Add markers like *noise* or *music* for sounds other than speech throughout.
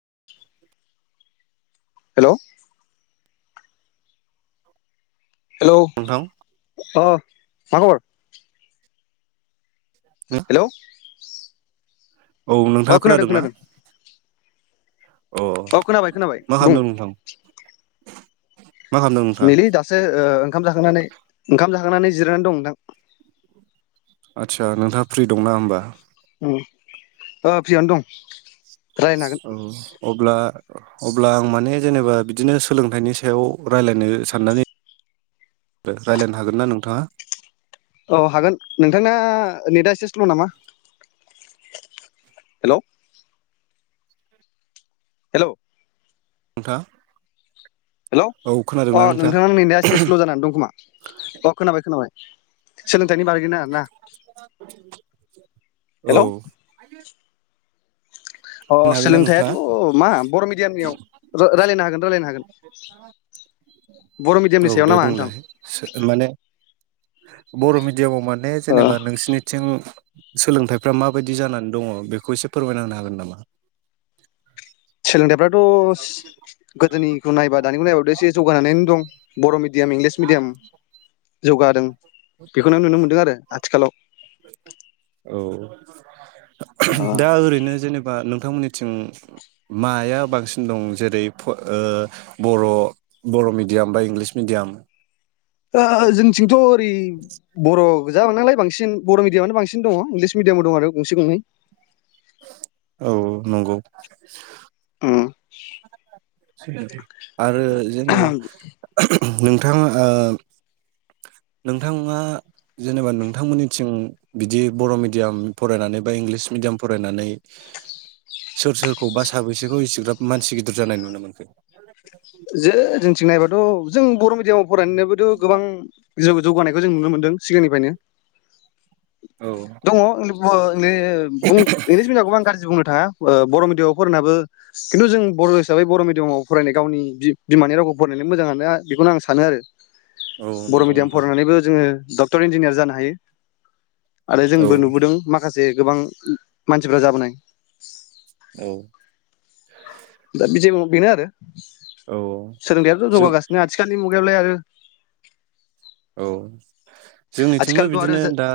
*inaudible* हेल' *unintelligible* नोंथां मा खबर? हेलौ औ अ नोंथाङा खोनादोंना? अ औ खोनाबाय खोनाबाय मा बुं खालामदों नोंथां मा खालामदों नोंथाङा नैलै दासो ओ ओंखाम जाखांनानै ओंखाम जाखांनानै जिरायनानै दं नोंथां। आदसा नोंथाङा फ्रि दंना होमबा? उम ओ फ्रियानो दं। रायलायनो औ अब्ला अब्ला आं माने जेनेबा बिदिनो सोलोंथाइनि सायाव रायलायनो साननानै रायलायनो हागोन ना नोंथाङा? औ हागोन नोंथांना नेटा एसेस्ल नामा हेलौ हेल नोंथा हेलौ अ नोंथांना नेटा एसे स्ल जानानै दं खोमा अ खोनाबाय खोनाबाय। सोलोंथाइनि बागै आरोना औ हेल अ होननो हागोन ना सोलोंथायाथ नोंथाङा मा बर' मिडियामनियाव रायलायनो हागोन रायलायनो हागोन बर औ मिडियामनि सायाव दे नामा नोंथां? बुंलाय माने बर मिडियामाव माने ओ जेनेबा नोंसिनिथिं सोलोंथाइफ्रा माबायदि जानानै दङ बेखौ एसे फोरमायना मोनो हागोन नामा? सोलोंथाइफ्रा थ गोदोनिखौ नायबा दानिखौ नायाव एसे जौगानानैनो दं बर मिडियाम इंलिस मिडियाम। जौगादों। बेखौनो नुनो मोनदों आरो आथिखालाव। *unintelligible* *inaudible* दा ओ ओरैनो जेनेबा नोंथांमोननि थिं माया बांसिन दं? जेरै फ ओ बर बर मिडियाम बा इंलिस मिडियाम ओओ जोंथिंथ ओरै बर बुजा बांनायालाय नांलाय बांसिन बर' मिडयामानो बांसिन दङ इंलिस मिडियामबो दं आरो गंसे गंनै। औ नंगौ। हुम आरो जेनेबा *unintelligible* नोंथा ओ नोंथाङा जेनेबा नोंथांमोननिथिं बिदि बर मिडियाम फरायनानै बा इंलिस मिडियाम फरायनानै सोर सोरखौ बा साबैसेखौ एसेग्राब मानसि गिदिर जानाय नुनो मोनो? *inaudible* जो जोंथिं नायबाथ' जों बर' मिडयामाव फरायनायाबोथ गोबां जोबोद जौगानायखौ जों नुनो मोनदों सिगांनिफ्रायनो दङ *unintelligible* *unintelligible* ने बु इंलिस मिडियामखौबो आं गाज्रि बुंनो आ ओ बर' मिडियामाव फरायनाबो खिन्थु जों बर' हिसाबै बर मिडियामाव फरायनाय गावनि बि बिमानि रावखौ फरायनानै मोजां हानो बेखौनो आं सानो आरो। औ बर' नंगौ मिडियाम नोंथां फरायनानैबो जोङो डक्टर इन्जिनियार जानो हायो। आरो औ जोंबो नुबोदों माखासे जे गोबां मानसिफ्रा जाबोनाय औ दा बिजोमाव बेनो आरो। सोलोंथाइयाथ' जों जौगागासिनो आथिखालनि मुगायावलाय आरो। औ जोंनिथिंबो आथिखालथ' आरो बिदिनो दा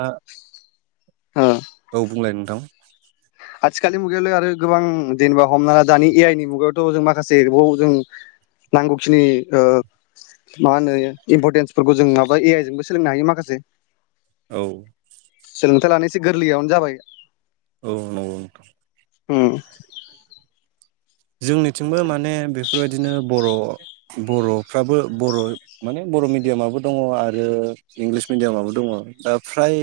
औ बुंलाय नोंथां। आथिखालनि मुगायावलाय आरो गोबां जेनेबा हमना दानि ए आइ नि मुगायावथ जों माखासे बाव जों नांगौखिनि ओ मा होनो इम्परटेन्सफोरखौ जों माबा ए आइ जोंबो सोलोंनो हायो माखासे औ सोलोंथाइ लानो एसे गोरलैयावनो जाबाय। औ नंगौ नोंथां। ओम। जोंनिथिंबो माने बेफोरबायदिनो बर' बर'फ्राबो बर' माने बर मिडियामाबो दङ आरो इंलिस मिडियामाबो दङ दा फ्राय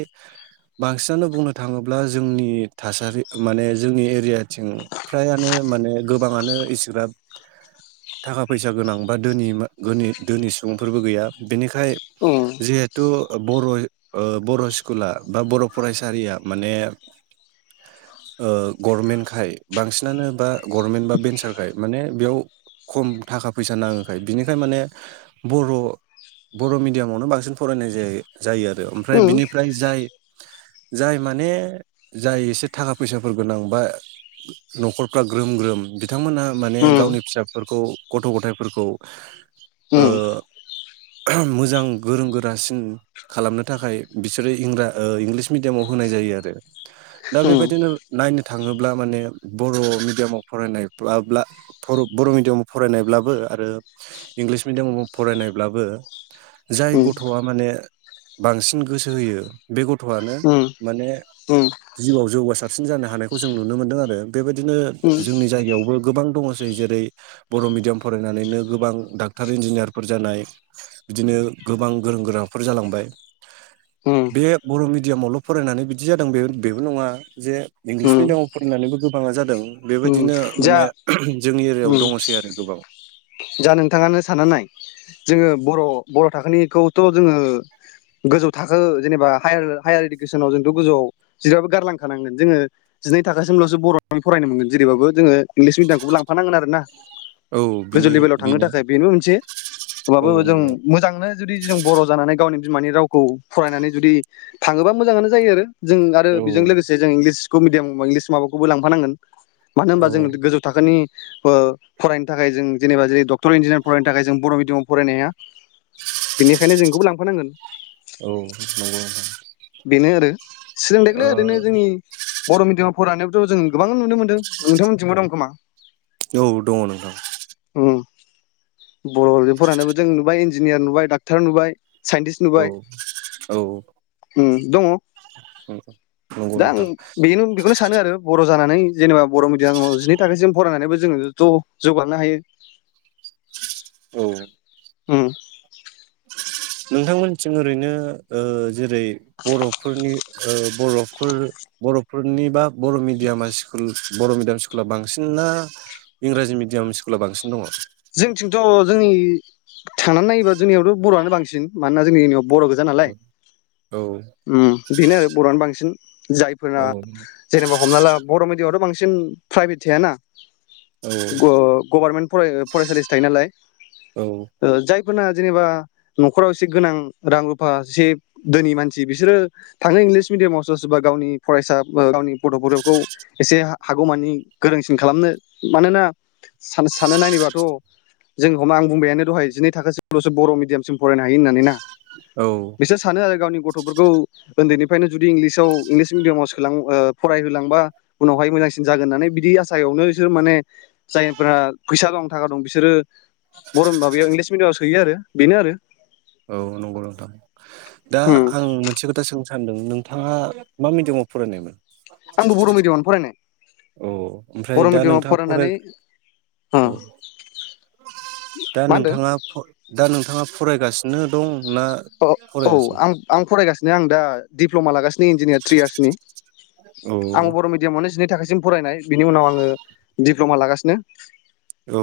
बांसिनानो बुंनो थाङोब्ला जोंनि थासारि माने जोंनि एरियाथिं फ्रायानो माने। गोबाङानो इसोरा थाखा फैसा गोनां बा दोनि गोनि सुबुंफोरबो गैया। बिनिखाय उम जिहेथु बर ओ बर स्कुला बा बर फरायसालिया माने ओ गर्मेन्टखाय बांसिनानो बा गर्मेन्ट बा भेन्सार खाय माने बेयाव खम थाखा फैसा नाङोखाय बिनिखाय माने बर' बर' मिडियामावनो बांसिन फरायनाय जायो। जायो आरो ओमफ्राय उम बिनिफ्राय जाय जाय माने जाय एसे थाखा फैसाफोर गोनां बा नखरफ्रा ग्रोम ग्रोम बि थांमोनहा माने उम गावनि फिसाफोरखौ गथ' गथाइफोरखौ ओ उम मोजां गोरों गोरासिन खालामनो थाखाय बिसोरो इंरा ओ इंलिस मिडियामाव होनाय जायो आरो। दा उम बेबायदिनो नायनो थाङोब्ला माने बर' मिडियामाव फरायनाय ब्ला-ब्ला फर बर' मिडियामाव फरायनायब्लाबो आरो इंलिस मिडियामाव फरायनायब्लाबो जाय उम गथ'आ माने बांसिन गोसो होयो बे गथ' थ आनो उम माने जिउआव जौगासारसिन जानो हानायखौ जों नुनो मोन्दों आरो बेबादिनो जोंनि जायगायावबो गोबां दङसै जेरै बर' मिडियाम फरायनानैनो गोबां डाक्टार इन्जिनियारफोर जानाय बिदिनो गोबां गोरों गोराफोर जालांबाय उम बे बर' मिडियामावल फरायनानै बिदि जादों बे बेबो नङा जे उम इंलिस मिडियामाव फरायनानैबो गोबाङा जादों । उम बेबायदिनो जा माने जोंनि एरियायाव उम दङ'सै आरो गोबां। जा नोंथाङानो सानना नाय जोङो बर' बर' थाखोनिखौथ जोङो गोजौ थाखो जेनेबा हायार हायार इडुकेसनाव जोंथ गोजौआव जेरैबाबबो गारलांखानांगोन जोङो जिनै थाखोसिमलसो बर' नि फरायनो मोनगोन जेरैबाबो जोङो इंलिस मिडियामखौबो लांफानांगोन आरो ना औ गोजौ बिनि लेभेलाव थांनो बेनो थाखाय बेबो मोनसे औ ओमबाबो जों नंगौ मोजांनो जुदि जों बर' जानानै गावनि बिमानि रावखौ फरायनानै जुदि थाङोबा मोजाङानो जायो आरो जों आरो औ बिजों लोगोसे जों इंलिस *unintelligible* मिडियाम बा इंलिस माबाखौबो लांफानांगोन। मानो होनबा जोंनो गोजौ थाखोनि बो फरायनो थाखाय जों जेनेबा जेरै डक्टर इन्जिनियार फरायनो थाखाय जों बर' मिडियामाव फरायनो हाया बेनिखायनो जों इखौबो लांफानांगोन। औ नंगौ । बेनो आरो सोलोंथाइखोलाय ओरैनो जोंनि बर' मिडियामाव फरायनायाखौथ' जों गोबां नुनो मोनदों नोंथांमोननिथिंबो दं खोमा । औ दङ नोंथां बर'जों फरायनायबो जों नुबाय इन्जिनियार नुबाय डाक्थार नुबाय। साइन्टिस्ट औ औ। ओम दङ दङ नोंथां औ नंगौ दा आं नोंथां बेनो बेखौनो सानो आरो बर' दुखु जानानै जेनेबा बर' मिडियामाव जिनै थाखोसिम फरायनानैबो जोङो ज' जौगानो हायो। औ ओम। नोंथांमोनथिं ओरैनो ओ जेरै बर'फोरनि ओ बर'फोर बर'फोरनिबा बर' मिडियामा स्कुल बर' मिडियाम स्कुला बांसिन ना इंराजि मिडियाम स्कुला बांसिन दङ'? जोंथिंथ' जोंनि थांनानै नायोबा जोंनियावथ' बर'आनो बांसिन मानोना जोंनियाव बर' गोजा औ नालाय औ ओम बेनो आरो बर'आनो बांसिन । औ जायफोरा जेनेबा हमना ला बर' मिडि । यावथ बांसिन फ्राइभेद थायाना औ ग ओ गभार्मेन्ट फराय *unintelligible* फरायसालिसो थायो नालाय औ ओ जायक फोना जेनेबा नखराव एसे गोनां रां रुफा सेब दोनि मानसि बिसोरो थांनो इंलिस मिडियामाव सोरबा सोरबा गावनि फरायसा गावनि गथ गथाइखौ एसे हागौमानि गोरोंसिन खालामनो मानोना सान-सानना नायोबा ट जों हमा आं बुंबायानो दहाय जिनै थाखासिम लसो बर मिडियामसिम फरायनाय हायो होननानै ना औ बिसोर सानो आरो गावनि ग गथ' फोरखौ उन्दैनिफ्रायनो जुदि इंलिसाव इंलिस मिडियामाव सोलां ओ फरायहोलांबा उनावहाय मोजांसिन जागोन होननानै बिदि आसायावनो जो माने जायफोरा फैसा दं थाखा दं बिसोरो बर माबायाव इंलिस मिडियामाव सो हैयो आरो बेनो आरो । औ नंगौ नोंथां दा उम आं मोनसे खोथा सों सानदों नोंथाङा मा मिडियामाव फरायनायमोन? आंबो बर मिडियामावनो फरायनाय। अ ओमफ्राय बर' दा मिडियामाव नोंथाङा फराय फरायनानै ओ औ दा मा होनदों नोंथाङा फ दा नोंथाङा फरायगासिनो दं ना अ औ फरायासै आं आं फरायगासिनो आं दा दिप्लमा लागासि *unintelligible* इन्जिनियार थ्रि इयार्सनि औ आङो बर मिडियामावनो जिनै थाखोसिम फरायनाय । बिनि उनाव आङो दिप्लमा लागासिनो औ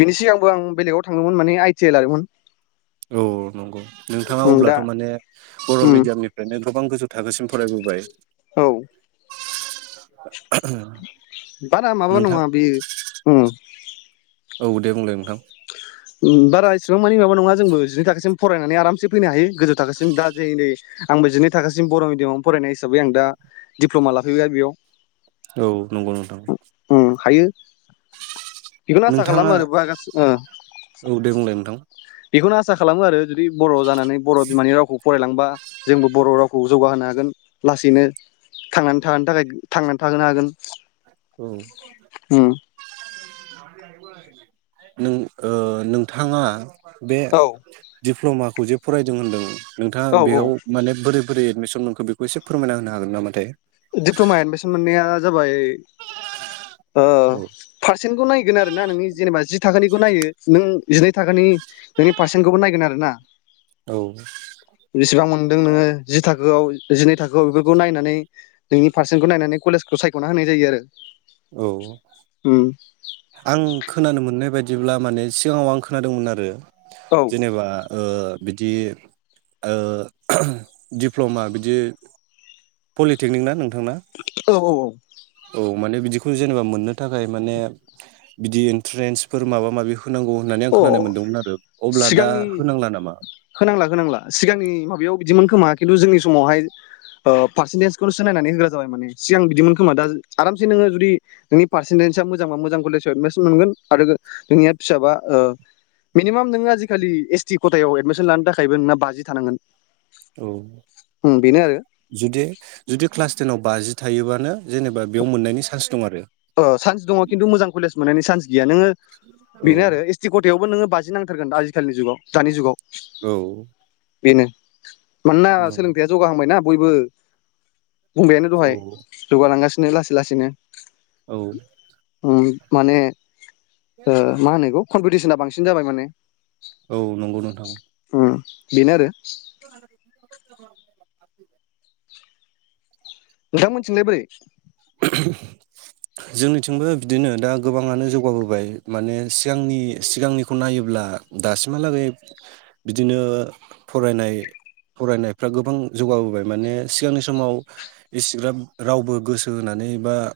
बेनि सिगांबो आं बेलेगाव थाङोमोन माने आइ टि आइ लादोमोन। औ औ नंगौ नोंथाङा अब्लाथ' माने बर' उम मिडियामनिफ्रायनो गोबां गोजौ थाखोसिम फरायबोबाय औ *inaudible* बारा माबा नोंथां नङा बेयो उम औ दे बुंलाय नोंथां उम बारा इसिबां मानि माबा नङा जोंबो जिनै थाखोसिम फरायनानै आरामसे फैनो हायो गोजौ थाखोसिम दा जे नै आंबो जिनै थाखोसिम बर मिडियामावनो फरायनाय हिसाबै आं दा दिप्लमा लाफैबाय बेयाव। औ नंगौ नोंथां बिखौनो आसा नोंथाङा खालाम आरो बागा ओ औ दे बुंलाय नोंथां । बेखौनो आसा खालामो आरो जुदि बर जानानै बर बिमानि रावखौ फरायलांबा जोंबो बर रावखौ जौगाहोनो हागोन लासैनो थांनानै थाहोनो थाखाय थांनानै थाहोनो हागोन। औ उम *inaudible* नों ओ नोंथांङा बे औ दिप्लमाखौ जे फरायदों होन्दों नोंथाङा औ औ बेयाव माने बोरै बोरै एडमिसन मोनखौ बेखौ एसे फोरमायना होनो हागोन नामाथाय । डिप्लमा एडमिसन मोननाया जाबाय ओ औ पारसेनखौ नायगोन आरोना नोंनि जेनेबा थाखोनिबो नायो नों जिनै थाखोनि नोंनि पारसेन्टखौबो नायगोन आरो ना बेसेबां मोनदों नोङो? जि थाखोआव जिनै थाखोआव बेफोरखौ नायनानै नोंनि पारसेन्खौ नायनानै कलेजखौ सायखना होनाय जायो आरो। औ उम आं खोनानो मोननाय बायदि जेब्ला माने सिगाङाव आं खोनादोंमोन आरो। औ जेनेबा ओ बिदि ओ दिप्लमा बिदि पलिटेकनिक ना नों *inaudible* औ औ औ औ माने बिदिखौ जेनेबा मोननो थाखाय माने बिदि इन्ट्रेन्सफोर माबा माबि हो होनांगौ होननानै आं औ अ खोनानाय मोनदोंमोन आरो अब्ला दा सिगांनि होनांला नामा? होनांला होनांला सिगांनि माबायाव बिदिमोन खोमा खिन्थु जोंनि समावहाय ओ पारसेन्टेजखौनो सिनायनानै होग्रा जाबाय माने सिगां बिदिमोन खोमा दा आरामसे नोङो जुदि नोंनि पारसेन्टेेजआ मोजांबा मोजां कलेजाव एडमिसन मोनगोन आरो नोंनिया फिसाबा ओ मिनिमाम नोङो आजिखालि एस टि खथायाव एदमिसन लानो थाखायबो नोंना बाजि थानांगोन। औ उम बेनो आरो जुदि जुदि क्लास जोंनाव बाजि थायोबानो जेनेबा बेयाव मोननायनि सान्स दं आरो। अ सान्स दङ खिन्थु मोजां कलेज मोननायनि सान्स गैया नोङो औ बेनो आरो एसटि कथायायावबो नोङो बाजि नां थारगोन आजिखालि जुगाव दानि जुगाव औ। बेनो मानोना नंगौ सोलोंथाइया जौगाहांबायना। बयबो बुंंबायानो दहाय औ जौगालांगासिनो नो लासै लासैनो औ। उम माने मा होनो एखौ कम्पिटिसना बांसिन सिन जाबाय माने। औ नंगौ नोंथां। उम बेनो आरो *inaudible* नोंथांमोनथिलाय बोरै? जोंनिथिंबो बिदिनो दा गोबाङानो जौगाबोबाय माने सिगांनि सिगांनिखौ नायोब्ला दासिमहालागै बिदिनो फरायनाय फरायनायफ्रा गोबां जौगाबोबाय माने सिगांनि समाव इसिग्राब रावबो गोसो होनानै बा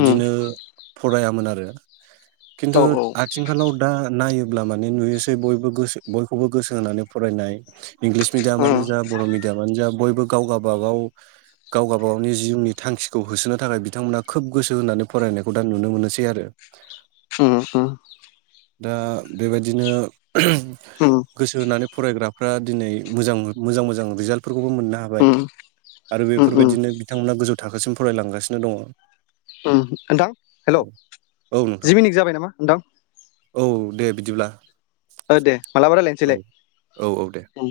उम फरायामोन आरो *unintelligible* खिन्थु औ औ आथिंखालाव दा नायोब अब्ला माने नुयोसै बयबो गोसो बयखौबो गोसो होनानै फरायनाय इंलिस मिडियामानो उम जा बर' मिडियामानो जा बय गाव गाबा गाव गावगाबा गावनि जिउनि थांखि खौ होसोनो थाखाय बिथांमोना खोब गोसो होनानै फरायनायखौ दा नुनो मोनोसै आरो होम हो दा बेबायदिनो *unintelligible* उम गोसो होनानै। फरायग्राफ्रा दिनै मोजां मोजां मोजां रिजालत । फोरखौबो मोननो हाबाय उम आरो उम बेफोरबायदिनो बिथांमोना गोजौ थाखोसिम फरायलांगासिनो दङ ओम नोंथां हेलौ औ औ नोंथां जि मिनिट जाबाय नामा नोंथां? औ दे बिदिब्ला। ओ दे मालाबा औ रायलायनोसैलाय औ औ दे उम।